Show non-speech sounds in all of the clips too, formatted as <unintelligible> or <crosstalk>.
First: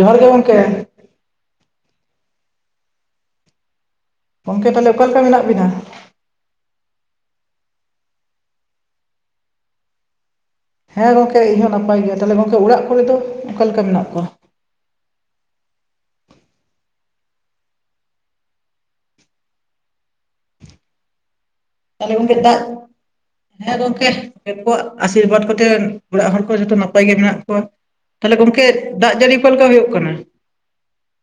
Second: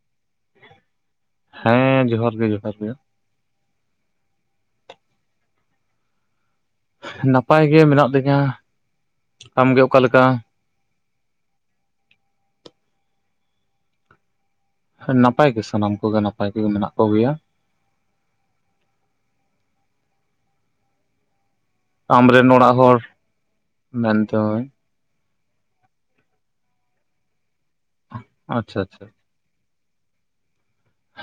ᱡᱚᱦᱟᱨ ᱜᱮ ᱜᱚᱢᱠᱮ ᱾ ᱦᱮᱸ ᱡᱚᱦᱟᱨ ᱜᱮ ᱡᱚᱦᱟᱨ ᱜᱮ ᱾ ᱜᱚᱢᱠᱮ ᱛᱟᱦᱚᱞᱮ ᱚᱠᱟ ᱞᱮᱠᱟ ᱢᱮᱱᱟᱜ ᱵᱤᱱᱟ? ᱱᱟᱯᱟᱭ ᱜᱮ ᱢᱮᱱᱟᱜ ᱞᱤᱧᱟᱹ, ᱟᱢ ᱜᱮ ᱚᱠᱟ ᱞᱮᱠᱟ? ᱦᱮᱸ ᱜᱚᱝᱠᱮ ᱤᱧ ᱦᱚᱸ ᱱᱟᱯᱟᱭ ᱜᱮᱭᱟ, ᱛᱟᱦᱞᱮ ᱜᱚᱝᱠᱮ ᱚᱲᱟᱜ ᱠᱚᱨᱮ ᱫᱚ ᱚᱠᱟ ᱞᱮᱠᱟ ᱢᱮᱱᱟᱜ ᱠᱚᱣᱟ? ᱱᱟᱯᱟᱭ ᱜᱮ ᱥᱟᱱᱟᱢ ᱠᱚᱜᱮ ᱱᱟᱯᱟᱭ ᱜᱮ ᱢᱮᱱᱟᱜ ᱠᱚᱜᱮᱭᱟ ᱾ ᱛᱟᱦᱚᱞᱮ ᱜᱚᱢᱠᱮ ᱟᱢᱨᱮᱱ ᱫᱟᱜ ᱚᱲᱟᱜ ᱦᱚᱲ ᱦᱮᱸ ᱜᱚᱢᱠᱮ ᱢᱮᱱᱫᱟᱹᱧ ᱮᱯᱚᱨ, ᱟᱥᱤᱨᱵᱟᱫᱽ ᱠᱚ ᱛᱮ ᱚᱲᱟᱜ ᱦᱚᱲ ᱠᱚ ᱡᱷᱚᱛᱚ ᱱᱟᱯᱟᱭ ᱜᱮ ᱢᱮᱱᱟᱜ ᱠᱚᱣᱟ, ᱛᱟᱦᱞᱮ ᱜᱚᱝᱠᱮ ᱟᱪᱪᱷᱟ ᱟᱪᱪᱷᱟ ᱫᱟᱜ ᱡᱟᱹᱲᱤ ᱚᱠᱟ ᱞᱮᱠᱟ ᱦᱩᱭᱩᱜ ᱠᱟᱱᱟ?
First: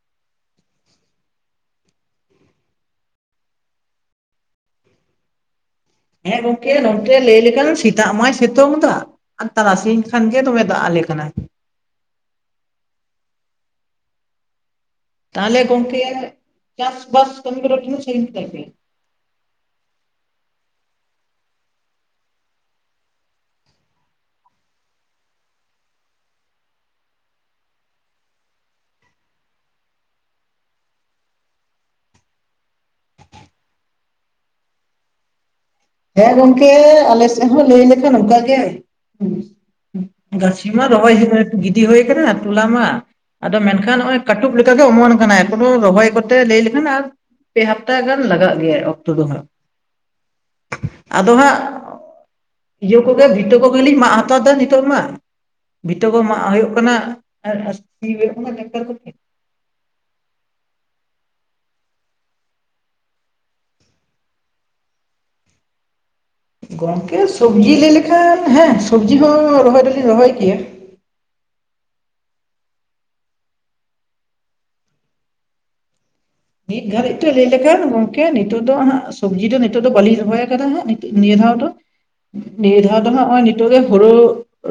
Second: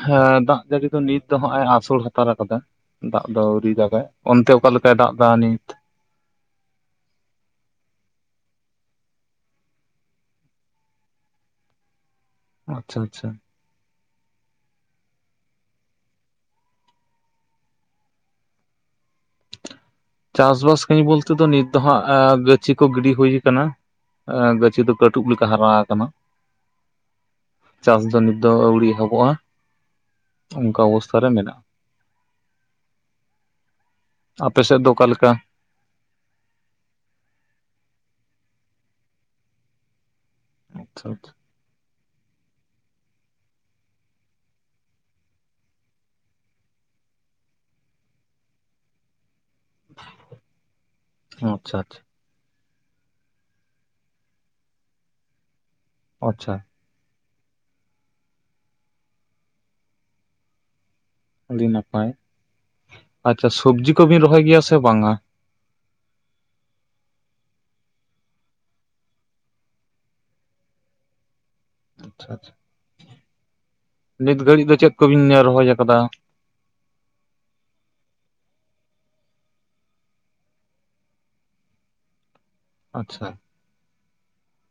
ᱦᱮᱸ ᱫᱟᱜ ᱡᱟᱹᱲᱤ ᱫᱚ ᱱᱤᱛ ᱫᱚ ᱦᱚᱜ-ᱮ ᱟᱥᱳᱲ ᱦᱟᱛᱟᱲ ᱟᱠᱟᱫᱟ ᱾ ᱫᱟᱜ ᱫᱚ ᱟᱹᱣᱨᱤ ᱫᱟᱜᱟᱭ, ᱚᱱᱛᱮ ᱚᱠᱟ ᱞᱮᱠᱟᱭ ᱫᱟᱜ ᱫᱟ ᱱᱤᱛ? ᱦᱮᱸ ᱜᱚᱝᱠᱮ ᱱᱚᱛᱮ ᱞᱟᱹᱭ ᱞᱮᱠᱷᱟᱱ ᱥᱮᱛᱟᱜ ᱢᱟᱭ ᱥᱤᱛᱳᱝ ᱫᱟ, ᱟᱨ ᱛᱟᱨᱟᱥᱤᱧ ᱠᱷᱟᱱ ᱜᱮ ᱫᱚᱢᱮ ᱫᱟᱜ ᱟᱞᱮ ᱠᱟᱱᱟᱭ ᱾ ᱟᱪᱪᱷᱟ ᱟᱪᱪᱷᱟ ᱾ ᱛᱟᱦᱚᱞᱮ ᱜᱚᱝᱠᱮᱭᱟᱜ ᱪᱟᱥ ᱵᱟᱥ ᱠᱟᱹᱢᱤ ᱠᱚᱫᱚ ᱛᱤᱱ ᱥᱟᱹᱜᱤᱧ ᱠᱮᱫᱟ ᱯᱮ? ᱪᱟᱥᱵᱟᱥ ᱠᱟᱹᱢᱤ ᱵᱳᱞᱛᱮ ᱫᱚ ᱱᱤᱛ ᱫᱚ ᱦᱟᱸᱜ ᱜᱟᱹᱪᱷᱤ ᱠᱚ ᱜᱤᱰᱤ ᱦᱩᱭ ᱠᱟᱱᱟ ᱾ ᱟᱹ ᱜᱟᱹᱪᱷᱤ ᱫᱚ ᱠᱟᱹᱴᱩᱵ ᱞᱮᱠᱟ ᱦᱟᱨᱟ ᱟᱠᱟᱱᱟ᱾ ᱪᱟᱥ ᱫᱚ ᱱᱤᱛᱚᱜ ᱦᱚᱸ ᱟᱹᱣᱲᱤ ᱮᱦᱚᱵᱚᱜᱼᱟ ᱚᱱᱠᱟ ᱚᱵᱚᱥᱛᱟ ᱨᱮ ᱢᱮᱱᱟᱜᱼᱟ ᱾ ᱟᱯᱮᱥᱮᱫ ᱫᱚ ᱚᱠᱟᱞᱮᱠᱟ? ᱦᱮᱸ ᱜᱚᱝᱠᱮ ᱟᱞᱮ ᱥᱮᱜ ᱦᱚᱸ ᱞᱟᱹᱭ ᱞᱮᱠᱷᱟᱱ ᱚᱱᱠᱟ ᱜᱮ ᱾ ᱜᱟᱹᱪᱷᱤ ᱢᱟ ᱟᱪᱪᱷᱟ ᱨᱚᱦᱚᱭᱠᱮᱫᱟ ᱜᱤᱫᱤ ᱦᱩᱭ ᱠᱟᱱᱟ ᱛᱚᱞᱟ ᱢᱟ ᱾ ᱟᱫᱚ ᱢᱮᱱᱠᱷᱟᱱ ᱱᱚᱜ-ᱚᱭ ᱠᱟᱹᱴᱩᱵ ᱞᱮᱠᱟᱜᱮ ᱚᱢᱚᱱ ᱟᱠᱟᱱᱟ ᱮᱠᱷᱚᱱᱚ ᱨᱚᱦᱚᱭ ᱠᱚᱛᱮ ᱞᱟᱹᱭ ᱞᱮᱠᱷᱟᱱ ᱟᱨ ᱯᱮ ᱦᱟᱯᱛᱟ ᱜᱟᱱ ᱞᱟᱜᱟᱜ ᱜᱮᱭᱟ ᱚᱠᱛᱚ ᱫᱚ ᱦᱟᱸᱜ, ᱟᱫᱚ ᱦᱟᱸᱜ ᱟᱪᱪᱷᱟ ᱟᱪᱪᱷᱟ ᱤᱭᱟᱹ ᱠᱚᱜᱮ ᱵᱷᱤᱴᱟᱹ ᱠᱚᱜᱮᱞᱤᱧ ᱢᱟᱜ ᱦᱟᱛᱟᱲ ᱫᱟ ᱱᱤᱛᱚᱜ ᱢᱟ, ᱵᱷᱤᱛᱟᱹ ᱠᱚ ᱢᱟᱜ ᱟᱪᱪᱷᱟ ᱦᱩᱭᱩᱜ ᱠᱟᱱᱟ ᱦᱩᱭᱩᱜ ᱠᱟᱱᱟ <unintelligible> ᱟᱹᱰᱤ ᱱᱟᱯᱟᱭ, ᱟᱪᱪᱷᱟ ᱥᱚᱵᱽᱡᱤ ᱠᱚ ᱵᱤᱱ ᱨᱚᱦᱚᱭ ᱜᱮᱭᱟ ᱥᱮ ᱵᱟᱝᱟ? ᱜᱚᱢᱠᱮ ᱥᱚᱵᱡᱤ ᱞᱟᱹᱭ ᱞᱮᱠᱷᱟᱱ ᱦᱮᱸ ᱥᱚᱵᱽᱡᱤ ᱦᱚᱸ ᱨᱚᱦᱚᱭ ᱫᱚᱞᱤᱧ ᱨᱚᱦᱚᱭ ᱜᱮᱭᱟ ᱾ ᱟᱪᱪᱷᱟ, ᱱᱤᱛ ᱜᱷᱟᱹᱲᱤ ᱫᱚ ᱪᱮᱫ ᱠᱚᱵᱤᱱ ᱨᱚᱦᱚᱭ ᱟᱠᱟᱫᱟ? ᱱᱤᱜ ᱜᱷᱟᱹᱲᱤᱡ ᱛᱮ ᱞᱟᱹᱭ ᱞᱮᱠᱷᱟᱱ ᱜᱚᱝᱠᱮ ᱱᱤᱛᱚᱜ ᱫᱚ ᱦᱟᱸᱜ ᱥᱚᱵᱽᱡᱤ ᱫᱚ ᱱᱤᱛᱚᱜ ᱫᱚ ᱵᱟᱹᱞᱤᱧ ᱨᱚᱦᱚᱭ ᱟᱠᱟᱫᱟ ᱦᱟᱸᱜ ᱾ ᱱᱤᱭᱟᱹ ᱫᱷᱟᱣ ᱫᱚ ᱱᱤᱭᱟᱹ ᱫᱷᱟᱣ ᱟᱪᱪᱷᱟ ᱦᱚᱸᱜ-ᱚᱭ ᱛᱳᱨᱮ ᱦᱳᱲᱳ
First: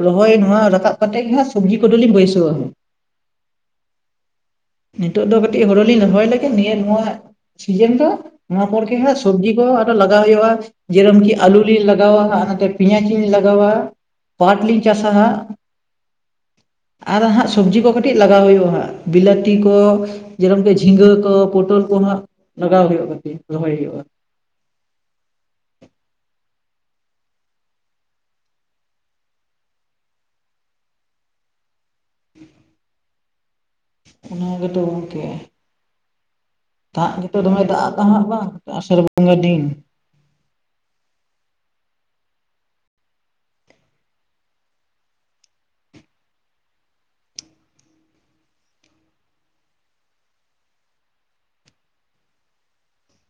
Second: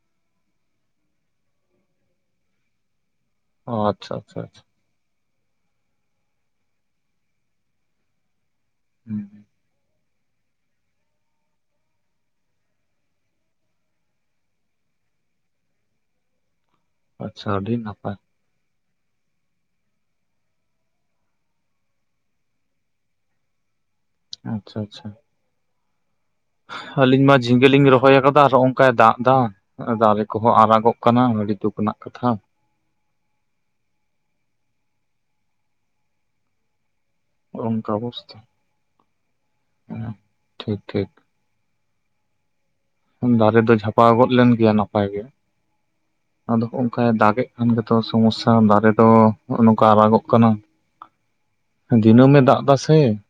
ᱨᱚᱦᱚᱭ ᱱᱚᱣᱟ ᱨᱟᱠᱟᱵ ᱠᱟᱛᱮ ᱜᱮ ᱦᱟᱸᱜ ᱥᱚᱵᱽᱡᱤ ᱠᱚᱫᱚᱞᱤᱧ ᱵᱟᱹᱭᱥᱟᱹᱣᱟ ᱾ ᱚ ᱟᱪᱷᱟ ᱟᱪᱷᱟ ᱟᱪᱷᱟ ᱾ ᱱᱤᱛᱚᱜ ᱫᱚ ᱠᱟᱹᱴᱤᱜ ᱦᱳᱲᱳ ᱞᱤᱧ ᱨᱚᱦᱚᱭ ᱞᱮᱜᱮ ᱱᱤᱭᱟᱹ ᱱᱚᱣᱟ ᱥᱤᱡᱮᱱ ᱫᱚ ᱱᱚᱣᱟ ᱯᱚ ᱠᱮᱸ ᱟᱪᱪᱷᱟ ᱦᱟᱸᱜ‌ ᱥᱚᱵᱽᱡᱤ ᱠᱚ ᱞᱟᱜᱟᱣ ᱦᱩᱭᱩᱜᱼᱟ ᱡᱮᱨᱚᱢ ᱠᱤ ᱟᱹᱞᱩ ᱞᱤᱧ ᱞᱟᱜᱟᱣᱟ ᱦᱟᱸᱜᱼᱟ ᱱᱚᱛᱮ ᱯᱮᱸᱭᱟᱡᱽ ᱞᱤᱧ ᱞᱟᱜᱟᱣᱟ ᱾ ᱯᱟᱴᱷ ᱞᱤᱧ ᱪᱟᱥᱟ, ᱟᱨ ᱟᱪᱪᱷᱟ ᱦᱟᱸᱜ ᱟᱹᱰᱤ ᱥᱚᱵᱽᱡᱤ ᱠᱚ ᱱᱟᱯᱟᱭ ᱠᱟᱹᱴᱤᱜ ᱞᱟᱜᱟᱣ ᱦᱩᱭᱩᱜᱼᱟ ᱦᱟᱸᱜ ᱵᱤᱞᱟᱹᱛᱤ ᱠᱚ ᱡᱮᱨᱚᱠᱚᱢᱠᱤ ᱡᱷᱤᱸᱝᱜᱟᱹ ᱛᱳ ᱯᱳᱴᱳᱞ ᱠᱚ ᱦᱟᱸᱟ ᱞᱟᱜᱟᱣ ᱦᱩᱭᱩᱜ-ᱟ ᱠᱟᱴᱤᱜ ᱨᱚᱦᱚᱭ ᱦᱩᱭᱩᱜᱼᱟ ᱾ ᱟᱪᱪᱷᱟ ᱟᱪᱪᱷᱟ ᱾ ᱟᱹᱞᱤᱧ ᱢᱟ ᱡᱷᱤᱸᱝᱜᱟᱹ ᱞᱤᱧ ᱨᱚᱦᱚᱭ ᱟᱠᱟᱫᱟ ᱟᱨ ᱦᱚᱸᱜ-ᱚᱱᱠᱟᱭ ᱫᱟᱜ ᱫᱟ ᱾ ᱫᱟᱨᱮ ᱠᱚᱦᱚᱸ ᱟᱨᱟᱜᱚᱜ ᱠᱟᱱᱟ ᱟᱹᱰᱤ ᱫᱩᱠ ᱨᱮᱱᱟᱜ ᱠᱟᱛᱷᱟ ᱾ ᱚᱱᱟ ᱜᱮᱛᱚ ᱜᱚᱝᱠᱮ ᱾ ᱫᱟᱜ ᱜᱮᱛᱚ ᱫᱚᱢᱮ ᱚᱱᱠᱟ ᱫᱟᱜᱼᱟᱜ ᱠᱟᱸᱦᱟᱜ ᱚᱵᱚᱥᱛᱷᱟ ᱵᱟᱝ ᱟᱥᱟᱲ ᱵᱚᱸᱜᱟ ᱫᱤᱱ ᱾ ᱴᱷᱤᱠ ᱴᱷᱤᱠ ᱫᱟᱨᱮ ᱫᱚ ᱡᱷᱟᱯᱟ ᱜᱚᱫ ᱞᱮᱱ ᱜᱮᱭᱟ ᱱᱟᱯᱟᱭ ᱜᱮ ᱾ ᱟᱫᱚ ᱚᱝᱠᱟᱭ ᱫᱟᱜ ᱮᱫ ᱠᱟᱱ ᱜᱮᱛᱚ ᱥᱚᱢᱚᱥᱥᱟ ᱫᱟᱨᱮ ᱱᱚᱼᱚᱱᱚᱝᱠᱟ ᱟᱨᱟᱜᱚᱜ ᱠᱟᱱᱟ ᱾ <inaudible> ᱫᱱᱟᱹᱢ ᱜᱮ ᱫᱟᱜ ᱮᱫᱟ ᱥᱮ ᱾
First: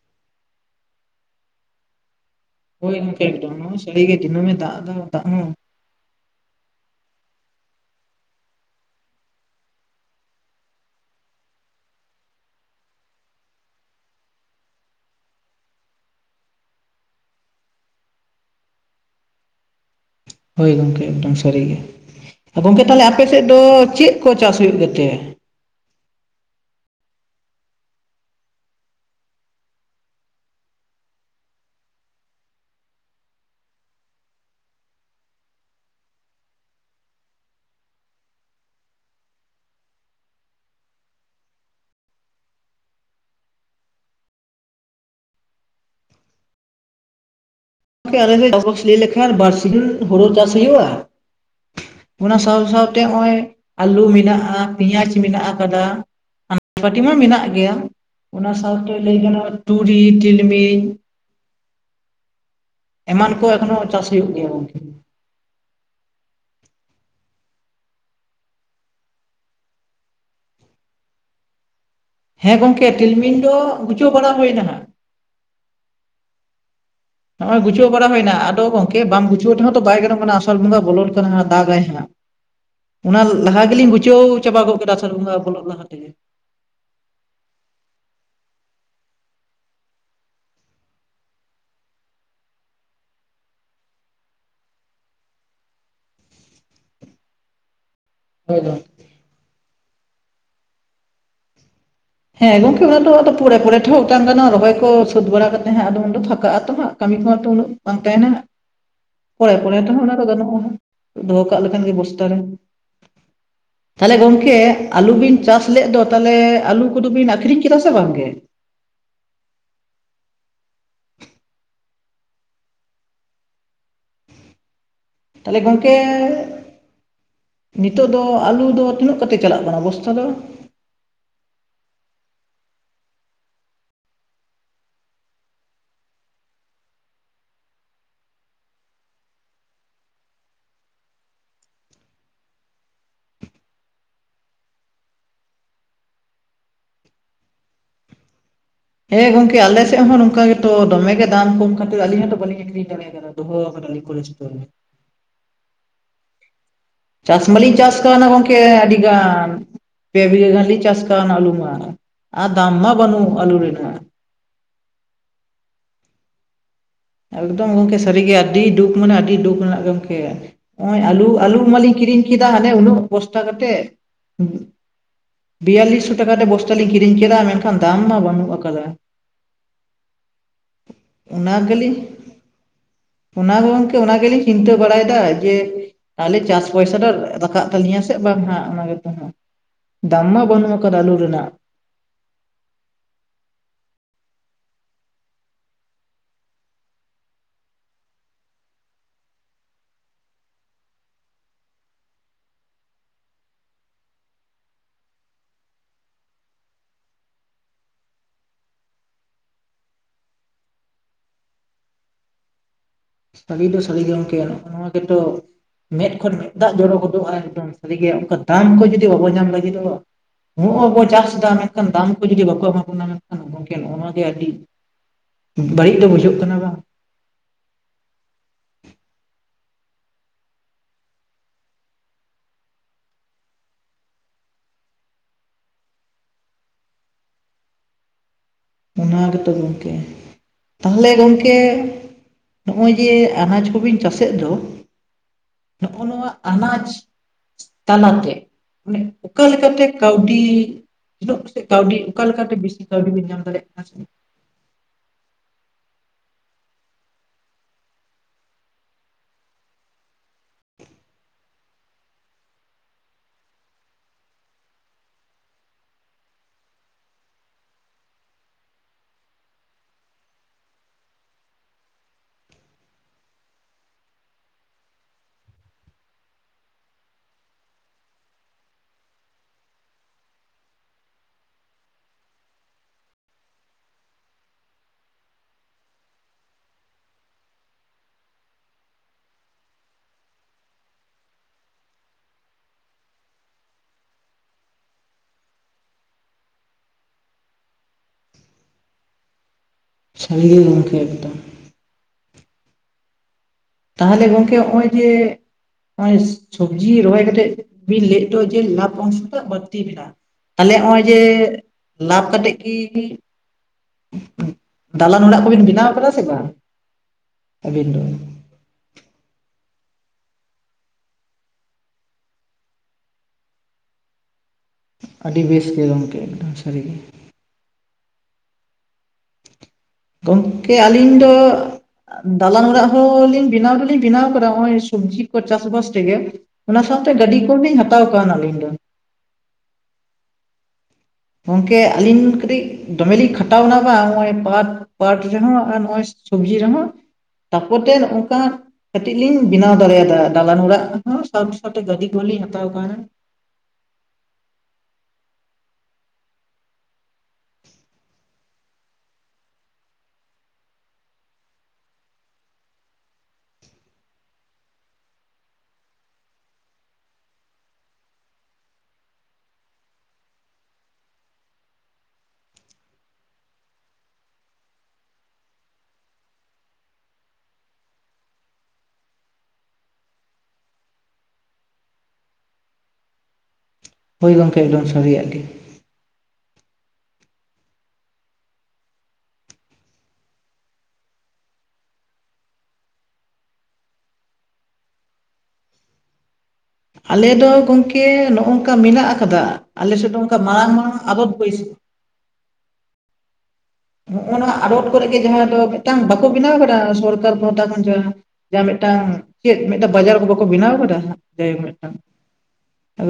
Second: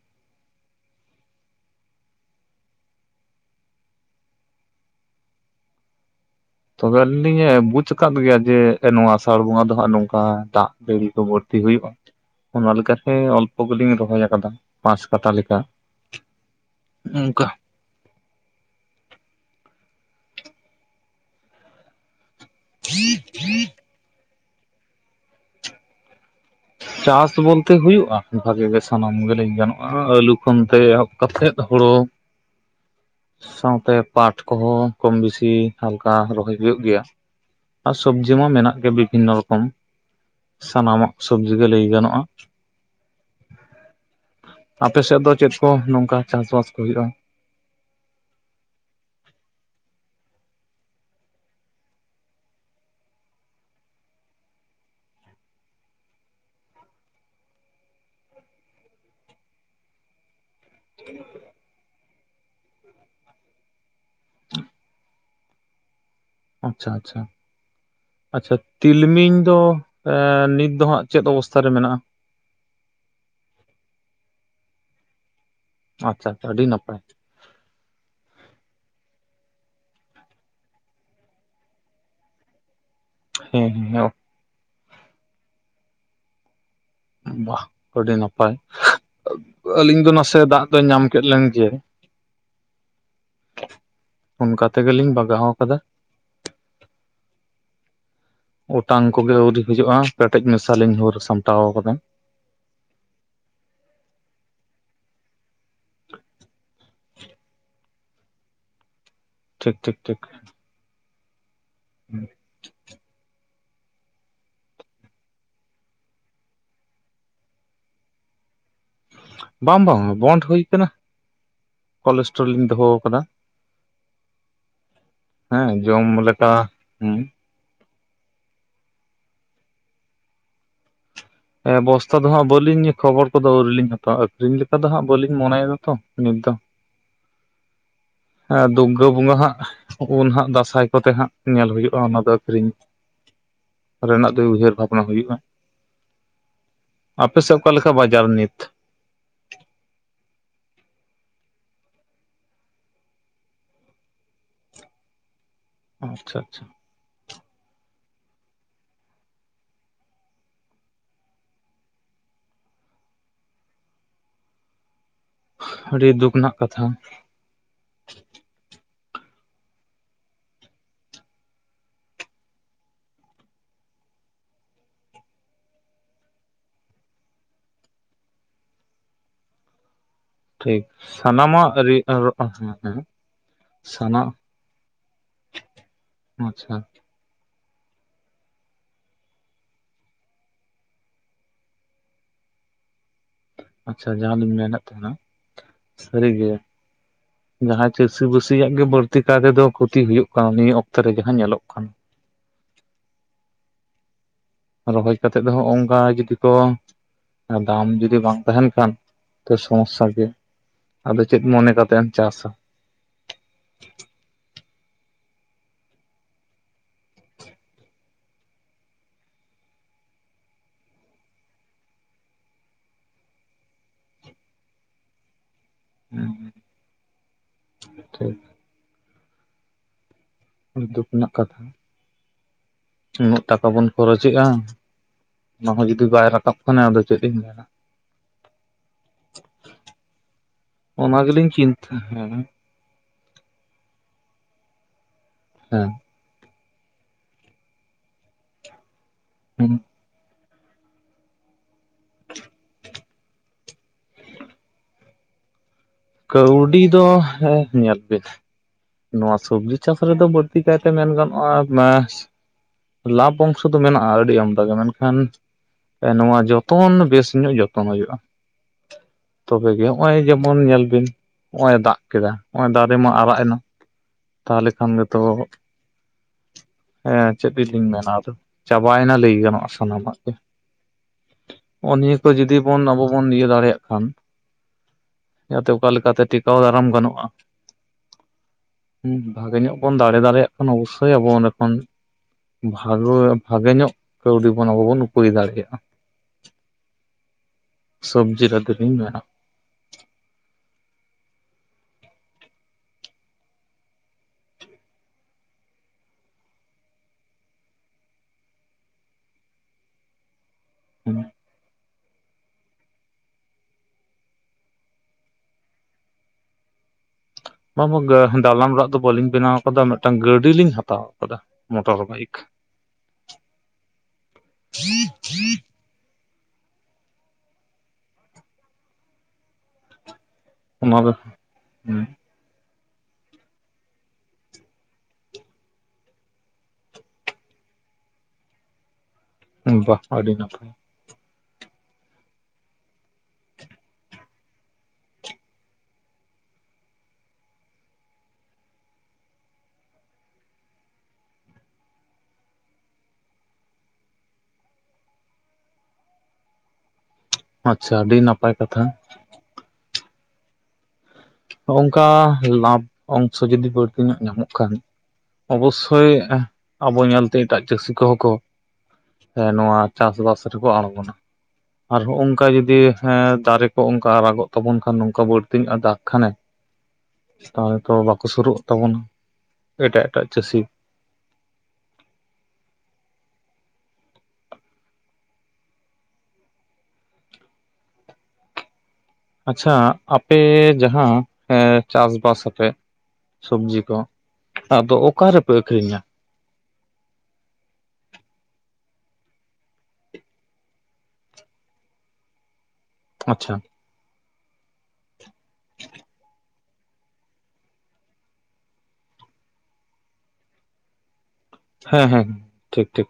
ᱦᱳᱭ ᱜᱚᱝᱠᱮ <inaudible> ᱥᱟᱹᱨᱤ ᱜᱮ ᱫᱤᱱᱟᱹᱢ ᱮ ᱫᱟᱜ ᱮᱫᱟ ᱫᱟᱜ ᱦᱚᱸ ᱾ ᱛᱚᱵᱮ ᱟᱹᱞᱤᱧ ᱞᱤᱧ ᱵᱩᱡ ᱟᱠᱟᱫ ᱜᱮᱭᱟ ᱡᱮ ᱱᱚᱣᱟ ᱟᱥᱟᱲ ᱵᱚᱸᱜᱟ ᱫᱚ ᱦᱟᱸᱜ ᱱᱚᱝᱠᱟ ᱫᱟᱜ ᱡᱟᱹᱲᱤ ᱠᱚ ᱴᱷᱤᱠ ᱦᱩᱭᱩᱜ-ᱟ, ᱚᱱᱟ ᱞᱮᱠᱟᱛᱮ ᱚᱞᱯᱚ ᱜᱮᱞᱤᱧ ᱨᱚᱦᱚᱭ ᱟᱠᱟᱫᱟ ᱯᱟᱸᱪ ᱠᱟᱴᱷᱟ ᱞᱮᱠᱟ ᱾ ᱚᱝᱠᱟ ᱦᱳᱭ ᱜᱚᱢᱠᱮ ᱮᱠᱫᱚᱢ ᱥᱟᱹᱨᱤ ᱜᱮ, ᱜᱚᱢᱠᱮ ᱛᱟᱦᱚᱞᱮ ᱟᱯᱮ ᱥᱮᱫ ᱫᱚ ᱪᱮᱫ ᱠᱚ ᱪᱟᱥ ᱦᱩᱭᱩᱜ ᱜᱮᱛᱮ? ᱪᱟᱥ ᱵᱚᱞᱛᱮ ᱦᱩᱭᱩᱜ-ᱟ ᱵᱷᱟᱜᱮ ᱜᱮ ᱥᱟᱱᱟᱢ ᱜᱮ ᱞᱟᱹᱭ ᱜᱟᱱᱚᱜ-ᱟ ᱟᱹᱞᱩ ᱠᱷᱚᱱᱛᱮ ᱮᱦᱚᱵ ᱠᱟᱛᱮᱫ ᱦᱳᱲᱳ ᱥᱟᱶᱛᱮ ᱯᱟᱴ ᱠᱚᱦᱚᱸ ᱠᱚᱢ ᱵᱮᱥᱤ ᱦᱟᱞᱠᱟ ᱨᱚᱦᱚᱭ ᱦᱩᱭᱩᱜ ᱜᱮᱭᱟ ᱾ ᱟᱨ ᱥᱚᱵᱽᱡᱤ ᱢᱟ ᱢᱮᱱᱟᱜ ᱜᱮ ᱵᱤᱵᱷᱤᱱᱱᱚ ᱨᱚᱠᱚᱢ ᱥᱟᱱᱟᱢᱟᱜ ᱥᱚᱵᱽᱡᱤᱜᱮ ᱞᱟᱹᱭ ᱜᱟᱱᱚᱜ-ᱟ ᱾ ᱟᱯᱮ ᱥᱮᱫ ᱫᱚ ᱪᱮᱫ ᱠᱚ ᱱᱚᱝᱠᱟ ᱪᱟᱥᱵᱟᱥ ᱠᱚ ᱦᱩᱭᱩᱜ-ᱟ? ᱟᱞᱮ ᱪᱟᱥᱵᱟᱥ ᱞᱟᱹᱭ ᱞᱮᱠᱷᱟᱱ ᱵᱟᱨᱥᱤᱧ ᱦᱩᱲᱩ ᱪᱟᱥ ᱦᱩᱭᱩᱜ-ᱟ ᱾ ᱚᱱᱟ ᱥᱟᱶ ᱥᱟᱶᱛᱮ ᱱᱚᱜ-ᱚᱭ ᱟᱹᱞᱩ ᱢᱮᱱᱟᱜ-ᱟ ᱯᱮᱸᱭᱟᱡᱽ ᱢᱮᱱᱟᱜ ᱟᱠᱟᱫᱟ ᱾ ᱯᱟᱴᱤ ᱢᱟ ᱢᱮᱱᱟᱜ ᱜᱮᱭᱟ ᱚᱱᱟ ᱥᱟᱶᱛᱮ ᱞᱟᱹᱭ ᱜᱟᱱᱚᱜ-ᱟ ᱛᱩᱲᱤ, ᱛᱤᱞᱢᱤᱧ ᱾ ᱮᱢᱟᱱ ᱠᱚ ᱮᱠᱷᱚᱱᱚ ᱪᱟᱥ ᱦᱩᱭᱩᱜ ᱜᱮᱭᱟ ᱜᱚᱝᱠᱮ ᱾ ᱟᱪᱪᱷᱟ ᱟᱪᱪᱷᱟ ᱟᱪᱪᱷᱟ ᱛᱤᱞᱢᱤᱧ ᱫᱚ ᱱᱤᱛ ᱫᱚ ᱦᱟᱸᱜ ᱪᱮᱫ ᱚᱵᱚᱥᱛᱛᱟ ᱨᱮ ᱢᱮᱱᱟᱜ-ᱟ? ᱦᱮᱸ ᱜᱚᱢᱠᱮ ᱛᱤᱞᱢᱤᱧ ᱫᱚ ᱜᱩᱪᱷᱟᱹᱣ ᱵᱟᱲᱟ ᱦᱩᱭ ᱱᱟ ᱦᱟᱸᱜ ᱾ ᱟᱪᱪᱷᱟ ᱟᱪᱪᱷᱟ ᱟᱹᱰᱤ ᱱᱟᱯᱟᱭ ᱾ ᱱᱚᱜ-ᱚᱭ ᱜᱩᱪᱷᱟᱹ ᱵᱟᱲᱟ ᱦᱩᱭᱱᱟ ᱟᱫᱚ ᱜᱚᱝᱠᱮ ᱵᱟᱢ ᱜᱩᱪᱷᱟᱹᱣ ᱛᱮᱦᱚᱸ ᱵᱟᱭ ᱜᱟᱱᱚᱜ ᱠᱟᱱᱟ ᱟᱥᱟᱲ ᱵᱚᱸᱜᱟ ᱵᱚᱞᱚᱱ ᱠᱟᱱᱟ ᱦᱟᱸᱜ ᱫᱟᱜᱟᱭ ᱦᱟᱸᱜ ᱾ ᱚᱱᱟ ᱞᱟᱦᱟ ᱦᱮᱸ ᱜᱮᱞᱤᱧ ᱜᱩᱪᱷᱟᱹᱣ ᱦᱮᱸ ᱪᱟᱵᱟ ᱜᱚᱫ ᱠᱮᱫᱟ ᱟᱥᱟᱲ ᱵᱚᱸᱜᱟ ᱵᱚᱞᱚᱜ ᱞᱟᱦᱟ ᱛᱮᱜᱮ ᱾ ᱵᱟᱦᱽ ᱟᱹᱰᱤ ᱱᱟᱯᱟᱭ ᱾ ᱟᱞᱤᱧ ᱫᱚ ᱱᱟᱥᱮ ᱫᱟᱜ ᱫᱚ ᱧᱟᱢ ᱠᱮᱫ ᱞᱤᱧ ᱜᱮᱭᱟ ᱾ ᱚᱱᱠᱟ ᱛᱮᱜᱮᱞᱤᱧ ᱵᱟᱜᱟᱣ ᱠᱟᱫᱟ ᱾ ᱦᱳᱭ ᱜᱚᱝᱠᱮ ᱚᱴᱟᱝ ᱠᱚᱜᱮ ᱟᱹᱣᱨᱤ ᱦᱩᱭᱩᱜ-ᱟ ᱯᱮᱴᱮᱡᱽ ᱢᱮᱥᱟᱞᱤᱧ ᱦᱟᱹᱨ ᱥᱟᱢᱴᱟᱣ ᱠᱟᱫᱟ ᱾ ᱦᱮᱸ ᱜᱚᱢᱠᱮ ᱚᱱᱟ ᱫᱚ ᱚᱱᱟ ᱫᱚ ᱟᱫᱚ ᱯᱚᱨᱮ ᱯᱚᱨᱮᱛᱮ ᱦᱚᱸ ᱚᱴᱟᱝ ᱜᱟᱱᱚᱜ-ᱟ ᱨᱚᱦᱚᱭ ᱠᱚ ᱥᱟᱹᱛ ᱵᱟᱲᱟ ᱠᱟᱛᱮᱫ ᱦᱟᱸᱜ ᱟᱫᱚ ᱩᱱ ᱫᱚ ᱯᱷᱟᱠᱟᱜ ᱟᱛᱚ ᱦᱟᱸᱜ ᱾ ᱠᱟᱹᱢᱤ ᱠᱚᱦᱚᱸ ᱛᱚ ᱩᱱᱟᱹᱜ ᱵᱟᱝ ᱛᱟᱸᱦᱮᱱᱟ ᱾ ᱯᱚᱨᱮ ᱯᱚᱨᱮ ᱴᱷᱤᱠ ᱴᱷᱤᱠ ᱛᱮᱦᱚᱸ ᱚᱱᱟ ᱴᱷᱤᱠ ᱫᱚ ᱜᱟᱱᱚᱜ-ᱟ ᱦᱟᱸᱜ ᱫᱚᱦᱚ ᱠᱟᱜ ᱞᱮᱠᱷᱟᱱ ᱜᱮ ᱵᱚᱥᱛᱟ ᱨᱮ ᱾ ᱛᱟᱦᱚᱞᱮ ᱜᱚᱝᱠᱮ ᱟᱞᱩ ᱵᱤᱱ ᱪᱟᱥ ᱞᱮᱫ ᱫᱚ ᱛᱟᱦᱚᱞᱮ ᱟᱞᱩ ᱠᱩᱫᱚ ᱵᱤᱱ ᱟᱠᱷᱨᱤᱧ ᱠᱮᱫᱟ ᱥᱮ ᱵᱟᱝᱜᱮ? ᱵᱟᱝ ᱵᱟᱝ ᱵᱚᱱᱰ ᱦᱩᱭ ᱠᱟᱱᱟ ᱠᱚᱞᱮᱥᱴᱨᱚᱞ ᱤᱧ ᱫᱚᱦᱚ ᱟᱠᱟᱫᱟ ᱾ ᱛᱟᱦᱚᱞᱮ ᱦᱮᱸ ᱜᱚᱝᱠᱮ ᱡᱚᱢ ᱞᱮᱠᱟ ᱦᱮᱸ ᱱᱤᱛᱚᱜ ᱫᱚ ᱟᱞᱩ ᱫᱚ ᱛᱤᱱᱟᱹᱜ ᱠᱟᱛᱮᱫ ᱪᱟᱞᱟᱜ ᱠᱟᱱᱟ ᱵᱚᱥᱛᱟ ᱫᱚ? ᱵᱚᱥᱛᱟ ᱫᱚᱦᱟᱜ ᱵᱟᱹᱞᱤᱧ ᱠᱷᱚᱵᱚᱨ ᱠᱚᱫᱚ ᱟᱹᱣᱨᱤ ᱞᱤᱧ ᱦᱟᱛᱟᱣᱟ ᱟᱹ‌ᱠᱷᱨᱤᱧ ᱞᱮᱠᱟ ᱫᱚ ᱦᱟᱸᱜ ᱵᱟᱹᱞᱤᱧ ᱢᱚᱱᱮᱭᱮᱫᱟ ᱛᱚ ᱱᱤᱛ ᱫᱚ ᱾ ᱫᱩᱜᱜᱟᱹ ᱵᱚᱸᱜᱟ ᱦᱟᱸᱜ ᱩᱱ ᱦᱟᱸᱜ ᱫᱟᱸᱥᱟᱭ ᱠᱚᱛᱮ ᱦᱟᱸᱜ ᱧᱮᱞ ᱦᱩᱭᱩᱜ-ᱟ ᱚᱱᱟ ᱫᱚ ᱟᱹᱠᱷᱨᱤᱧ ᱨᱮᱱᱟᱜ ᱫᱚ ᱩᱭᱦᱟᱹᱨ ᱵᱷᱟᱵᱽᱱᱟ ᱦᱩᱭᱩᱜ-ᱟ ᱾ ᱟᱯᱮᱥᱮᱫ ᱚᱠᱟ ᱞᱮᱠᱟ ᱵᱟᱡᱟᱨ ᱱᱤᱛ? ᱦᱮᱸ ᱜᱚᱝᱠᱮ ᱟᱞᱮ ᱥᱮᱜ ᱦᱚᱸ ᱱᱚᱝᱠᱟ ᱜᱮᱛᱚ ᱫᱚᱢᱮ ᱜᱮ ᱫᱟᱢ ᱠᱚᱢ ᱠᱷᱟᱹᱛᱤᱨ ᱟᱹᱞᱤᱧ ᱦᱚᱸᱛᱚ ᱵᱟᱞᱤᱧ ᱟᱹᱠᱷᱨᱤᱧ ᱫᱟᱲᱮᱭᱟᱫᱟ ᱾ ᱫᱚᱦᱚ ᱟᱠᱟᱫᱟᱞᱤᱧ ᱠᱚᱞᱮᱥᱴᱨᱚᱞ ᱨᱮ ᱾ ᱟᱪᱪᱷᱟ ᱟᱪᱪᱷᱟ ᱪᱟᱥ ᱢᱟᱞᱤᱧ ᱪᱟᱥ ᱠᱟᱱᱟ ᱜᱚᱢᱠᱮ ᱟᱹᱰᱤᱜᱟᱱ, ᱯᱮ ᱵᱤᱜᱷᱟᱹ ᱜᱟᱱ ᱞᱤᱧ ᱪᱟᱥ ᱠᱟᱣᱱᱟ ᱟᱞᱩ ᱢᱟ ᱾ ᱟᱨ ᱫᱟᱢ ᱢᱟ ᱵᱟᱹᱱᱩᱜ ᱟᱞᱩ ᱨᱮᱱᱟᱜ ᱾ ᱟᱹᱰᱤ ᱫᱩᱠ ᱨᱮᱱᱟᱜ ᱠᱟᱛᱷᱟ ᱾ ᱮᱠᱫᱚᱢ ᱜᱚᱢᱠᱮ ᱥᱟᱹᱨᱤᱜᱮ ᱟᱹᱰᱤ ᱰᱩᱠ ᱢᱟᱱᱮ ᱟᱹᱰᱤ ᱰᱩᱠ ᱨᱮᱱᱟᱜ ᱜᱚᱢᱠᱮ ᱚᱜ-ᱚᱭ ᱟᱞᱩ ᱟᱞᱩ ᱢᱟᱞᱤᱧ ᱠᱤᱨᱤᱧ ᱠᱤᱫᱟ ᱦᱟᱱᱮ ᱩᱱᱟᱹᱜ ᱵᱚᱥᱛᱟ ᱠᱟᱛᱮᱫ ᱵᱤᱭᱟᱞᱞᱤᱥ ᱥᱚ ᱴᱟᱠᱟ ᱛᱮ ᱵᱚᱥᱛᱟ ᱞᱤᱧ ᱠᱤᱨᱤᱧ ᱠᱮᱫᱟ ᱢᱮᱱᱠᱷᱟᱱ ᱫᱟᱢ ᱢᱟ ᱵᱟᱹᱱᱩᱜ ᱟᱠᱟᱫᱟ ᱴᱷᱤᱠ ᱚᱱᱟ ᱥᱟᱱᱟᱢᱟᱜ ᱜᱮᱞᱤᱧ <unintelligible> ᱚᱱᱟ ᱜᱚᱝᱠᱮ ᱚᱱᱟ ᱥᱟᱱᱟ ᱜᱮᱞᱤᱧ ᱪᱤᱱᱛᱟᱹ ᱵᱟᱲᱟᱭ ᱫᱟ ᱡᱮ ᱟᱞᱮ ᱪᱟᱥ ᱟᱪᱪᱷᱟ ᱯᱚᱭᱥᱟ ᱫᱚ ᱨᱟᱠᱟᱜ ᱛᱟᱞᱤᱧᱟ ᱥᱮᱫ ᱵᱟᱝ ᱦᱟᱸᱜ ᱚᱱᱟ ᱜᱮᱛ ᱦᱟᱸᱜ, ᱫᱟᱢ ᱢᱟ ᱵᱟᱹᱱᱩᱜ ᱟᱠᱟᱫᱟ ᱟᱹᱞᱩ ᱨᱮᱱᱟᱜ ᱟᱪᱪᱷᱟ ᱡᱟᱦᱟᱸᱞᱤᱧ ᱢᱮᱱᱮᱫ ᱛᱟᱦᱮᱱᱟ ᱥᱟᱹᱨᱤᱜᱮ ᱡᱟᱦᱟᱸᱭ ᱪᱟᱹᱥᱤ ᱵᱟᱹᱥᱤᱭᱟᱜ ᱜᱮ ᱵᱟᱹᱲᱛᱤ ᱠᱟᱭ ᱛᱮ ᱫᱚ ᱠᱷᱚᱛᱤ ᱦᱩᱭᱩᱜ ᱠᱟᱱᱟ ᱱᱤᱭᱟᱹ ᱚᱠᱛᱚ ᱨᱮ ᱡᱟᱦᱟᱸ ᱧᱮᱞᱚᱜ ᱠᱟᱱᱟ ᱨᱚᱦᱚᱭ ᱠᱟᱛᱮᱫ ᱦᱚᱸᱜ ᱚᱝᱠᱟ ᱡᱩᱫᱤ ᱠᱚ ᱟᱨ ᱫᱟᱢ ᱡᱩᱫᱤ ᱵᱟᱝ ᱛᱟᱦᱮᱱ ᱠᱷᱟᱱ ᱥᱚᱢᱚᱥᱥᱟ ᱜᱮ ᱟᱫᱚ ᱪᱮᱫ ᱢᱚᱱᱮ ᱠᱟᱛᱮᱜ ᱮᱢ ᱪᱟᱥ-ᱟ ᱥᱟᱹᱨᱤ ᱫᱚ ᱥᱟᱹᱨᱤ ᱜᱮ ᱜᱚᱝᱠᱮ ᱱᱚᱜᱼᱚ ᱱᱚᱣᱟ ᱜᱮᱛᱚ ᱢᱮᱫ ᱠᱷᱚᱱ ᱢᱮᱫ ᱫᱟᱜ ᱡᱚᱨᱚ ᱜᱚᱫᱚᱜᱼᱟ ᱮᱠᱫᱚᱢ ᱥᱟᱹᱨᱤᱜᱮ ᱚᱱᱠᱟ ᱫᱟᱢ ᱠᱚ ᱡᱩᱫᱤ ᱵᱟᱵᱚ ᱧᱟᱢ ᱞᱟᱹᱜᱤᱫᱚᱜᱼᱟ ᱱᱚᱜ-ᱚ ᱵᱚ ᱪᱟᱥ ᱫᱟ ᱢᱮᱱᱠᱷᱟᱱ ᱫᱟᱢ ᱠᱚ ᱡᱩᱫᱤ ᱵᱟᱠᱚ ᱮᱢᱟ ᱵᱚᱱᱟ ᱢᱮᱱᱠᱷᱟᱱ ᱜᱚᱝᱠᱮ ᱱᱚᱜ ᱱᱟᱣᱟ ᱜᱮ ᱟᱹᱰᱤ ᱵᱟᱹᱲᱤᱡ ᱫᱚ ᱵᱩᱡᱷᱟᱹᱜ ᱠᱟᱱᱟ ᱵᱟᱝ ᱴᱷᱤᱠ ᱫᱩᱠ ᱨᱮᱱᱟᱜ ᱠᱟᱛᱷᱟ ᱩᱱᱟᱹᱜ ᱴᱟᱠᱟ ᱵᱚᱱ ᱠᱷᱚᱨᱚᱪ ᱮᱜᱼᱟ ᱚᱱᱟ ᱦᱚᱸ ᱡᱩᱫᱤ ᱵᱟᱭ ᱨᱟᱠᱟᱵ ᱠᱷᱟᱱ ᱟᱫᱚ ᱪᱮᱫ ᱤᱧ ᱢᱮᱱᱟ ᱚᱱᱟ ᱜᱮᱛᱚ ᱜᱚᱝᱠᱮ ᱛᱟᱦᱞᱮ ᱚᱱᱟ ᱜᱮᱞᱤᱧ ᱜᱚᱝᱠᱮ ᱪᱤᱱᱛᱟᱹ ᱦᱮᱸ ᱱᱚᱜᱼᱚᱭ ᱡᱮ ᱟᱱᱟᱡᱽ ᱠᱚᱵᱤᱱ ᱪᱟᱥ ᱮᱫ ᱫᱚ ᱱᱚᱜᱼᱚ ᱦᱮᱸ ᱱᱚᱣᱟ ᱟᱱᱟᱡᱽ ᱛᱟᱞᱟᱛᱮ ᱢᱟᱱᱮ ᱚᱠᱟ ᱞᱮᱠᱟᱛᱮ ᱠᱟᱹᱣᱰᱤ ᱩᱱᱟᱹᱜ ᱯᱟᱥᱮᱜ ᱠᱟᱹᱣᱰᱤ ᱚᱠᱟ ᱞᱮᱠᱟᱛᱮ ᱵᱮᱥᱤ ᱠᱟᱹᱣᱰᱤ ᱵᱤᱱ ᱧᱟᱢ ᱫᱟᱲᱮᱭᱟᱜ ᱠᱟᱱᱟ ᱥᱮ ᱠᱟᱹᱣᱰᱤ ᱫᱚ ᱦᱮᱸ ᱧᱮᱞ ᱯᱮ ᱱᱚᱣᱟ ᱥᱚᱵᱡᱤ ᱪᱟᱥ ᱨᱮᱫᱚ ᱛᱤ ᱠᱟᱭᱛᱮ ᱢᱮᱱ ᱜᱟᱱᱚᱜᱼᱟ ᱢᱟᱥ ᱞᱟᱵᱷ ᱚᱝᱥᱚ ᱫᱚ ᱢᱮᱱᱟᱜᱼᱟ ᱟᱹᱰᱤ ᱟᱢᱫᱟ ᱜᱮ ᱢᱮᱱᱠᱷᱟᱱ ᱱᱚᱣᱟ ᱡᱚᱛᱚᱱ ᱵᱮᱥ ᱧᱚᱜ ᱡᱚᱛᱚᱱ ᱦᱩᱭᱩᱜᱼᱟ ᱛᱚᱵᱮᱜᱮ ᱱᱚᱜᱼᱚᱭ ᱡᱮᱢᱚᱱ ᱧᱮᱞ ᱵᱤᱱ ᱦᱚᱭ-ᱫᱟᱜ ᱠᱮᱫᱟ ᱱᱚᱜᱼᱚᱭ ᱫᱟᱨᱮ ᱢᱟ ᱟᱨᱟᱜ ᱮᱱᱟ ᱛᱟᱦᱚᱞᱮ ᱠᱷᱟᱱ ᱜᱮᱛᱚ ᱦᱮᱸ ᱪᱮᱫ ᱜᱮ ᱞᱤᱧ ᱢᱮᱱᱟ ᱟᱫᱚ ᱪᱟᱵᱟᱭᱮᱱᱟ ᱞᱟᱹᱭ ᱜᱟᱱᱚᱜᱼᱟ ᱥᱟᱱᱟᱢᱟᱜ ᱜᱮ ᱚ ᱱᱤᱭᱟᱹ ᱠᱚ ᱡᱚᱫᱤ ᱵᱚᱱ ᱟᱵᱚ ᱵᱚᱱ ᱤᱭᱟᱹ ᱫᱟᱲᱮᱭᱟᱜ ᱠᱷᱟᱱ ᱡᱟᱛᱮ ᱚᱠᱟ ᱞᱮᱠᱟᱛᱮ ᱴᱤᱠᱟᱣ ᱫᱟᱨᱟᱢ ᱜᱟᱱᱚᱜᱼᱟ ᱵᱷᱟᱜᱮ ᱧᱚᱜ ᱵᱚᱱ ᱫᱟᱲᱮ ᱫᱟᱲᱮᱭᱟᱜ ᱠᱟᱱᱟ ᱚᱵᱚᱥᱥᱳᱭ ᱟᱵᱚ ᱚᱸᱰᱮ ᱠᱷᱚᱱ ᱵᱷᱟᱜᱳᱯ ᱵᱷᱟᱜᱮ ᱧᱚᱜ ᱠᱟᱹᱣᱰᱤ ᱵᱚᱱ ᱟᱵᱚ ᱵᱚᱱ ᱩᱯᱟᱹᱭ ᱫᱟᱲᱮᱭᱟᱜᱼᱟ ᱥᱚᱵᱽᱡᱤ ᱨᱮᱫᱚ ᱞᱤᱧ ᱢᱮᱱᱟ ᱥᱟᱨᱤᱜᱮ <unintelligible> ᱛᱟᱦᱮᱞᱮ ᱜᱚᱝᱠᱮ ᱱᱚᱜᱼᱚᱭ ᱡᱮ ᱱᱚᱜᱚᱭ ᱥᱚᱵᱡᱤ ᱨᱚᱦᱚᱭ ᱠᱟᱛᱮᱜ ᱵᱤᱱ ᱞᱟᱹᱭ ᱫᱚ ᱡᱮ ᱞᱟᱵᱷ ᱚᱝᱥᱚ ᱫᱚ ᱵᱟᱹᱲᱛᱤ ᱢᱮᱱᱟᱜᱼᱟ ᱛᱟᱞᱮ ᱚᱜᱼᱚᱭ ᱡᱮ ᱞᱟᱵᱷ ᱠᱟᱛᱮᱫ ᱠᱤ ᱫᱟᱞᱟᱱ ᱚᱲᱟᱜ ᱠᱚᱵᱤᱱ ᱵᱮᱱᱟᱣ ᱟᱠᱟᱫᱟ ᱥᱮ ᱵᱟᱝ? ᱵᱟ ᱟᱹᱵᱤᱱ ᱫᱚ ᱵᱟᱝ ᱫᱟᱞᱟᱱ ᱚᱲᱟᱜ ᱫᱚ ᱵᱟᱹᱞᱤᱧ ᱵᱮᱱᱟᱣ ᱟᱠᱟᱫᱟ ᱢᱤᱫᱴᱟᱝ ᱜᱟᱹᱰᱤ ᱞᱤᱧ ᱦᱟᱛᱟᱣ ᱠᱟᱫᱟ ᱢᱚᱴᱚᱨ ᱵᱟᱭᱤᱠ ᱟᱹᱰᱤ ᱵᱮᱥ ᱜᱮ ᱜᱚᱢᱠᱮ ᱮᱠᱫᱚᱢ ᱥᱟᱹᱨᱤᱜᱮ ᱜᱚᱝᱠᱮ ᱟᱹᱞᱤᱧ ᱫᱚ ᱫᱟᱞᱟᱱ ᱚᱲᱟᱜ ᱦᱚᱸᱞᱤᱧ ᱵᱮᱱᱟᱣ ᱫᱚᱞᱤᱧ ᱵᱮᱱᱟᱣ ᱠᱟᱫᱟ ᱱᱚᱜ ᱚᱭ ᱥᱚᱵᱡᱤ ᱠᱚ ᱪᱟᱥ ᱵᱟᱥ ᱛᱮᱜᱮ ᱚᱱᱟ ᱥᱟᱶᱛᱮ ᱜᱟᱹᱰᱤ ᱠᱚᱦᱚᱸ ᱞᱤᱧ ᱦᱟᱛᱟᱣ ᱠᱟᱣᱱᱟ ᱟᱹᱞᱤᱧ ᱫᱚ ᱵᱟᱦ ᱟᱹᱰᱤ ᱱᱟᱯᱟᱭ ᱜᱚᱝᱠᱮ ᱟᱹᱞᱤᱧ ᱠᱟᱹᱴᱤᱡ ᱫᱚᱢᱮ ᱞᱤᱧ ᱠᱷᱟᱴᱟᱣᱱᱟ ᱵᱟᱝ ᱱᱚᱜᱼᱚᱭ ᱯᱟᱴ ᱯᱟᱴ ᱨᱮᱦᱚᱸ ᱱᱚᱜᱚᱭ ᱥᱚᱵᱡᱤ ᱨᱮᱦᱚᱸ ᱛᱟᱯᱚᱨᱮ ᱚᱚᱜᱚᱝᱠᱟ ᱠᱟᱹᱴᱤᱡ ᱞᱤᱧ ᱵᱤᱱᱟᱣ ᱫᱟᱲᱮᱭᱟᱫᱟ ᱫᱟᱞᱟᱱ ᱚᱲᱟᱜ ᱦᱚᱸ ᱥᱟᱶᱛᱮ ᱥᱟᱶᱛᱮ ᱜᱟᱹᱰᱤ ᱠᱚ ᱦᱚᱸ ᱞᱤᱧ ᱦᱟᱛᱟᱣ ᱠᱟᱣᱱᱟ ᱟᱪᱪᱷᱟ ᱟᱹᱰᱤ ᱱᱟᱯᱟᱭ ᱠᱟᱛᱷᱟ ᱚᱱᱠᱟ ᱞᱟᱵᱷ ᱚᱝᱥᱚ ᱡᱚᱫᱤ ᱵᱟᱹᱲᱛᱤ ᱧᱚᱜ ᱧᱟᱢᱚᱜ ᱠᱷᱟᱱ᱾ ᱚᱵᱚᱥᱥᱳᱭ ᱟᱵᱚ ᱧᱮᱞᱛᱮ ᱮᱴᱟᱜ ᱪᱟᱹᱥᱤ ᱠᱚᱦᱚᱸ ᱠᱚᱼᱼ ᱮ ᱱᱚᱣᱟ ᱪᱟᱥ ᱵᱟᱥ ᱨᱮᱠᱚ ᱟᱲᱜᱳᱱᱟ᱾ ᱟᱨ ᱦᱚᱜ ᱚᱝᱠᱟ ᱡᱩᱫᱤ ᱦᱮ ᱫᱟᱨᱮ ᱠᱚ ᱚᱱᱠᱟ ᱟᱨᱟᱜᱚᱜ ᱛᱟᱵᱚᱱ ᱠᱷᱟᱱ ᱱᱚᱝᱠᱟ ᱵᱟᱹᱲᱛᱤ ᱧᱚᱜ ᱮ ᱫᱟᱜ ᱼᱼ ᱠᱷᱟᱱᱮ <unintelligible> ᱵᱟᱠᱚ ᱥᱩᱨᱩᱜ ᱛᱟᱵᱚᱱ ᱮᱴᱟᱜ ᱮᱴᱟᱜ ᱪᱟᱹᱥᱤ᱾ ᱦᱚᱭ ᱜᱚᱝᱠᱮ ᱮᱠᱚᱢ ᱥᱟᱹᱨᱤᱭᱟᱜ ᱜᱮ᱾ ᱟᱪᱪᱷᱟ ᱟᱯᱮ ᱡᱟᱦᱟᱸ ᱪᱟᱥ ᱵᱟᱥ ᱟᱯᱮ? ᱥᱚᱵᱽᱡᱤ ᱠᱚ ᱟᱫᱚ ᱚᱠᱟ ᱨᱮᱯᱮ ᱟᱹᱠᱷᱨᱤᱧᱟ? ᱟᱞᱮ ᱰᱚ ᱜᱚᱝᱠᱮ ᱱᱚᱜᱼᱚ ᱱᱚᱝᱠᱟ ᱢᱮᱱᱟᱜ ᱟᱠᱟᱫᱟ᱾ ᱟᱞᱮ ᱥᱮᱫ ᱫᱚ ᱚᱱᱠᱟ ᱢᱟᱲᱟᱝ ᱢᱟᱲᱟᱝ ᱟᱵᱚᱫᱽ ᱵᱟᱹᱭᱥᱟᱹᱼᱼ ᱟᱪᱪᱷᱟ᱾ ᱱᱚᱜᱼᱚ ᱱᱚᱣᱟ ᱟᱲᱚᱴ ᱠᱚᱨᱮᱜ ᱜᱮ ᱡᱟᱦᱟᱸ ᱫᱚ ᱢᱤᱫᱴᱟᱝ ᱵᱟᱠᱚ ᱵᱮᱱᱟᱣ ᱟᱠᱟᱰᱟ ᱥᱚᱨᱠᱟᱨ? <unintelligible> ᱢᱤᱫᱴᱟᱝ ᱪᱮᱜ ᱢᱤᱫᱴᱟᱝ ᱵᱟᱡᱟᱨ ᱠᱚ ᱵᱟᱠᱚ ᱵᱮᱱᱟᱣ ᱟᱠᱟᱫᱟ? ᱡᱟᱭᱦᱳᱠ ᱢᱮᱫᱴᱟᱝ ᱦᱮᱸ ᱦᱮᱸ ᱴᱷᱤᱠ ᱴᱷᱤᱠ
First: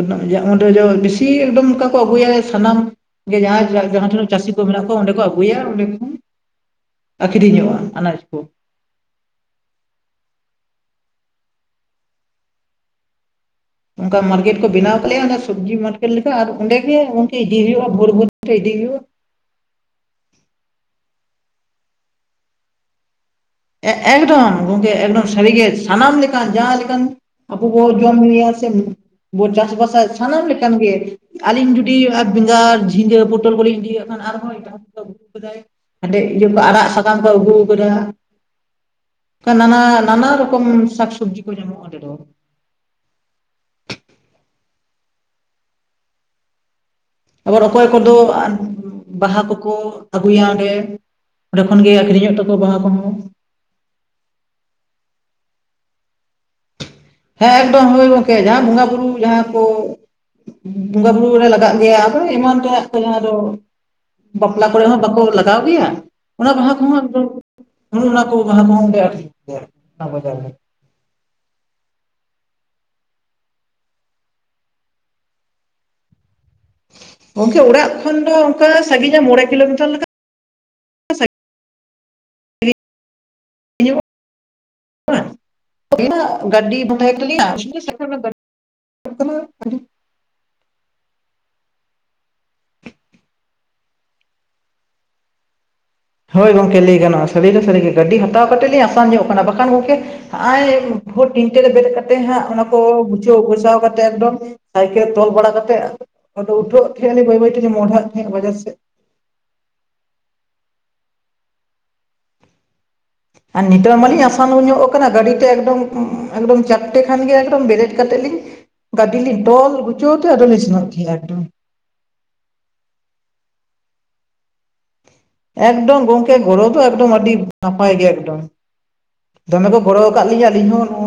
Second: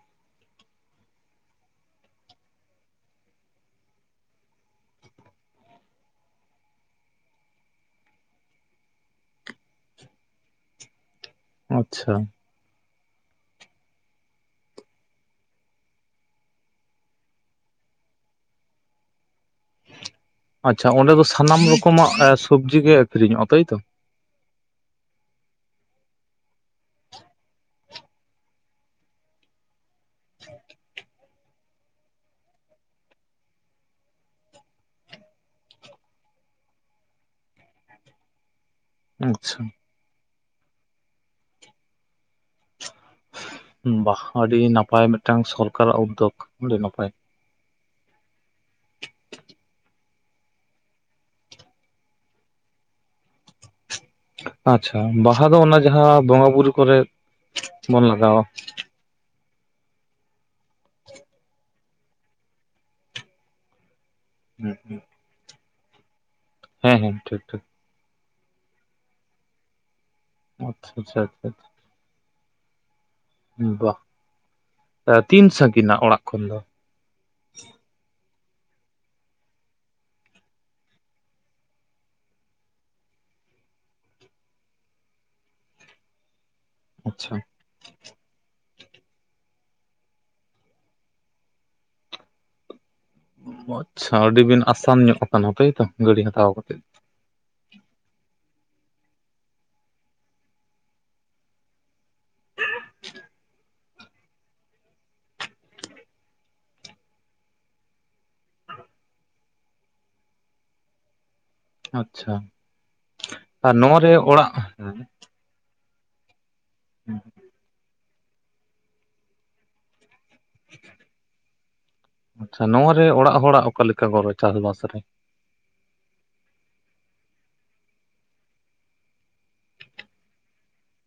<unintelligible> ᱵᱮᱥᱤ ᱮᱠᱰᱚᱢ ᱚᱱᱠᱟ ᱠᱚ ᱟᱹᱜᱩᱭᱟ ᱥᱟᱱᱟᱢ? <unintelligible> ᱡᱟᱦᱟᱸᱭ ᱡᱟᱦᱟᱸ ᱴᱷᱮᱱᱟᱜ ᱪᱟᱹᱥᱤ ᱠᱚ ᱢᱮᱱᱟᱜ ᱠᱚᱣᱟ ᱚᱸᱰᱮ ᱠᱚ ᱟᱜᱩᱼᱼ <unintelligible> ᱟᱹᱠᱷᱨᱤᱧᱚᱜᱼᱟ ᱟᱱᱟᱡ ᱠᱚ᱾ ᱟᱪᱪᱷᱟ᱾ ᱚᱱᱠᱟ ᱢᱟᱨᱠᱮᱴ ᱠᱚ ᱵᱮᱱᱟᱣ ᱟᱠᱟᱜ ᱞᱮᱭᱟ ᱚᱱᱟ ᱥᱚᱵᱽᱡᱤ ᱢᱟᱨᱠᱮᱴ ᱞᱮᱠᱟ ᱟᱨ ᱚᱸᱰᱮᱜ ᱜᱮ ᱜᱚᱝᱠᱮ ᱤᱫᱤ ᱦᱩᱭᱩᱜᱼᱟ, ᱵᱷᱳᱨ ᱵᱷᱳᱨ ᱛᱮ ᱤᱫᱤ ᱦᱩᱭᱩᱜᱼᱟ᱾ ᱟᱪᱪᱷᱟ ᱚᱸᱰᱮ ᱫᱚ ᱥᱟᱱᱟᱢ ᱨᱚᱠᱚᱢᱟᱜ ᱥᱚᱵᱡᱤ ᱜᱮ ᱟᱠᱷᱨᱤᱧᱚᱜᱼᱟ ᱛᱟᱹᱭᱛᱚ᱾ ᱮᱠᱰᱚᱢ ᱜᱚᱝᱠᱮ ᱮᱠᱰᱚᱢ ᱥᱟᱹᱨᱤᱜᱮ ᱥᱟᱱᱟᱢ ᱞᱮᱠᱟᱱ ᱡᱟᱦᱟᱸ ᱞᱮᱠᱟᱱ ᱼᱼ ᱟᱵᱚ ᱵᱚ ᱡᱚᱢ ᱧᱩᱭᱟ ᱥᱮ ᱵᱚ ᱪᱟᱥ ᱵᱟᱥᱟ ᱥᱟᱱᱟᱢ ᱞᱮᱠᱟᱱ ᱜᱮ᱾ ᱟᱹᱞᱤᱧ ᱡᱩᱰᱤ ᱵᱮᱸᱜᱟᱲ ᱡᱷᱤᱸᱜᱟᱹ ᱯᱚᱴᱚᱞ ᱠᱚ ᱞᱤᱧ ᱤᱫᱤ ᱠᱟᱜ ᱠᱷᱟᱱ ᱟᱨᱦᱚᱸ ᱮᱴᱟᱜ ᱦᱟᱸᱰᱮ ᱤᱭᱟᱹ ᱠᱚ ᱟᱨᱟᱜ ᱥᱟᱠᱟᱢ ᱠᱚ ᱟᱹᱜᱩ ᱟᱠᱟᱰᱟ᱾ ᱚᱱᱠᱟ ᱟᱪᱪᱷᱟ ᱱᱟᱱᱟ ᱱᱟᱱᱟ ᱨᱚᱠᱚᱢ ᱥᱟᱠ ᱥᱚᱵᱽᱡᱤ ᱠᱚ ᱧᱟᱢᱚᱜᱼᱟ ᱚᱸᱰᱮ ᱰᱚ᱾ ᱵᱟᱦ ᱟᱹᱰᱤ ᱱᱟᱯᱟᱭ ᱢᱤᱫᱴᱟᱝ ᱥᱚᱨᱠᱟᱨᱟᱜ ᱩᱫᱽᱫᱚᱜ ᱟᱹᱰᱤ ᱱᱟᱯᱟᱭ᱾ ᱟᱵᱟᱨ ᱚᱠᱚᱭ ᱠᱚᱫᱚ ᱵᱟᱦᱟ ᱠᱚᱠᱚ ᱟᱹᱜᱩᱭᱟ ᱚᱸᱰᱮ᱾ ᱚᱰᱮ ᱠᱷᱚᱱ ᱜᱮ ᱟᱹᱠᱷᱨᱤᱧᱚᱜ ᱛᱟᱠᱚᱣᱟ ᱵᱟᱦᱟ ᱠᱚᱦᱚᱸ᱾ ᱟᱪᱪᱷᱟ ᱵᱟᱦᱟ ᱫᱚ ᱚᱱᱟ ᱡᱟᱦᱟᱸ ᱵᱚᱸᱜᱟ ᱵᱩᱨᱩ ᱠᱚᱨᱮᱜ? ᱦᱮᱸ ᱮᱠᱰᱚᱢ ᱦᱳᱭ ᱜᱚᱝᱠᱮ ᱡᱟᱦᱟᱸ ᱵᱚᱸᱜᱟ ᱵᱩᱨᱩ ᱡᱟᱦᱟᱸ ᱠᱚ? ᱵᱚᱸᱜᱟ ᱵᱩᱨᱩ ᱨᱮ ᱞᱟᱜᱟᱜ ᱜᱮᱭᱟ ᱟᱫᱚ ᱮᱢᱟᱱ ᱛᱮᱭᱟᱜ ᱠᱚ ᱡᱟᱦᱟᱸ ᱫᱚᱼᱼ ᱵᱟᱯᱞᱟ ᱠᱚᱨᱮ ᱦᱚᱸ ᱵᱟᱠᱚ ᱞᱟᱜᱟᱣ ᱜᱮᱭᱟ, ᱚᱱᱟ ᱵᱟᱦᱟ ᱦᱮᱸ ᱠᱚᱦᱚᱸ ᱦᱮᱸ ᱴᱷᱤᱠ ᱴᱷᱤᱠ <unintelligible> ᱚᱱᱼᱚᱱᱟ ᱠᱚ ᱵᱟᱦᱟ ᱠᱚ <unintelligible> ᱚᱱᱟ ᱵᱟᱡᱟᱨ ᱨᱮ᱾ ᱟᱪᱪᱷᱟ ᱟᱪᱪᱷᱟ ᱟᱪᱪᱷᱟ᱾ ᱵᱟᱦ ᱛᱤᱱ ᱥᱟᱺᱜᱤᱱᱟ ᱚᱲᱟᱜ ᱠᱷᱚᱱ ᱫᱚ? ᱜᱚᱝᱠᱮ ᱚᱲᱟᱜ ᱠᱷᱚᱱ ᱰᱚ ᱚᱱᱠᱟ ᱥᱟᱺᱜᱤᱧᱟ ᱢᱚᱬᱮ ᱠᱤᱞᱳᱢᱤᱴᱟᱨ ᱞᱮᱠᱟ᱾ <unintelligible> <unintelligible> ᱜᱟᱰᱤ ᱟᱪᱪᱷᱟ <unintelligible> <unintelligible> <unintelligible> ᱟᱪᱪᱷᱟ ᱟᱹᱰᱤ ᱵᱤᱱ ᱟᱥᱟᱱ ᱧᱚᱜ ᱟᱠᱟᱱᱟ ᱛᱟᱹᱭᱛᱚ᱾ ᱦᱳᱭ ᱜᱚᱝᱠᱮ ᱞᱟᱹᱭ ᱜᱟᱱᱚᱜᱼᱟ ᱥᱟᱹᱨᱤ ᱫᱚ ᱥᱟᱹᱨᱤ ᱜᱮ, ᱜᱟᱹᱰᱤ ᱦᱟᱛᱟᱣ ᱠᱟᱛᱮᱜ ᱞᱤᱧ ᱟᱥᱟᱱ ᱧᱚᱜ ᱠᱟᱱᱟ ᱵᱟᱠᱷᱟᱱ ᱜᱚᱝᱠᱮ? ᱦᱟᱜ ᱟᱭ ᱵᱷᱳᱨ ᱛᱤᱱᱴᱮ ᱨᱮ ᱵᱮᱨᱮᱜ ᱠᱟᱛᱮ ᱦᱟᱸᱜ ᱚᱱᱟ ᱠᱚ ᱜᱩᱪᱟᱹᱣ ᱯᱷᱟᱨᱪᱟᱣ ᱠᱟᱛᱮ ᱮᱠᱰᱚᱢᱼᱼ ᱥᱟᱭᱠᱮᱞ ᱛᱚᱞ ᱵᱟᱲᱟ ᱠᱟᱛᱮᱜ ᱚᱸᱰᱮ ᱩᱴᱷᱟᱹᱜ ᱛᱟᱦᱮᱸᱱᱟᱞᱤᱧ ᱵᱟᱹᱭ ᱵᱟᱹᱭ ᱛᱮᱞᱤᱧ ᱢᱚᱰᱷᱟᱜ ᱛᱟᱦᱮᱸᱜ ᱵᱟᱡᱟᱨ ᱥᱮᱫ᱾ ᱟᱪᱪᱷᱟ ᱾ ᱟᱨ ᱱᱤᱛᱚᱜ ᱢᱟᱞᱤᱧ ᱟᱥᱟᱱ ᱧᱚᱜ ᱟᱠᱟᱱᱟ ᱜᱟᱹᱰᱤ ᱛᱮ ᱮᱠᱰᱚᱢᱼᱮᱠᱰᱚᱢ ᱪᱟᱴᱴᱮ ᱠᱷᱟᱱ ᱜᱮ ᱮᱠᱫᱚᱢ ᱵᱮᱨᱮᱫ ᱼᱼ ᱠᱟᱛᱮᱫ ᱞᱤᱧ ᱜᱟᱹᱰᱤ ᱞᱤᱧ ᱛᱚᱞ ᱜᱩᱪᱟᱹᱣ ᱛᱮ ᱟᱫᱚᱞᱤᱧ ᱥᱮᱱᱚᱜ ᱜᱮᱭᱟ ᱮᱠᱫᱚᱢ᱾ ᱟᱪᱪᱷᱟ ᱱᱚᱣᱟ ᱨᱮ ᱚᱲᱟᱜ ᱦᱚᱲᱟᱜ ᱚᱠᱟ ᱞᱮᱠᱟ ᱜᱚᱲᱚ ᱪᱟᱥ ᱵᱟᱥ ᱨᱮ? ᱮᱠᱰᱚᱢ ᱜᱚᱝᱠᱮ ᱜᱚᱲᱚ ᱫᱚ ᱮᱠᱰᱚᱢ ᱟᱹᱰᱤ ᱱᱟᱯᱟᱭ ᱜᱮ ᱮᱠᱰᱚᱢ᱾ ᱫᱚᱢᱮ ᱠᱚ ᱜᱚᱲᱚ ᱟᱠᱟᱫ ᱞᱤᱧᱟᱹ ᱟᱹᱞᱤᱧ ᱦᱚᱸ ᱱᱚᱜᱼᱚᱭ ᱾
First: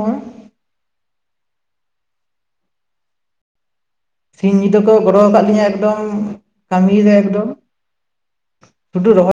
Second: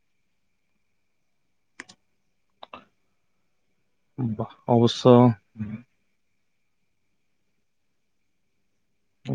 ᱵᱟ, ᱥᱤᱧ ᱧᱤᱫᱟᱹ ᱠᱚ ᱚᱵᱚᱥᱥᱚ ᱜᱚᱨᱚ ᱟᱠᱟᱫ ᱞᱤᱧᱟᱹ ᱮᱠᱰᱚᱢ ᱾ ᱠᱟᱹᱢᱤ ᱨᱮ <unintelligible> ᱮᱠᱰᱚᱢ <unintelligible> ᱨᱚᱦ <unintelligible>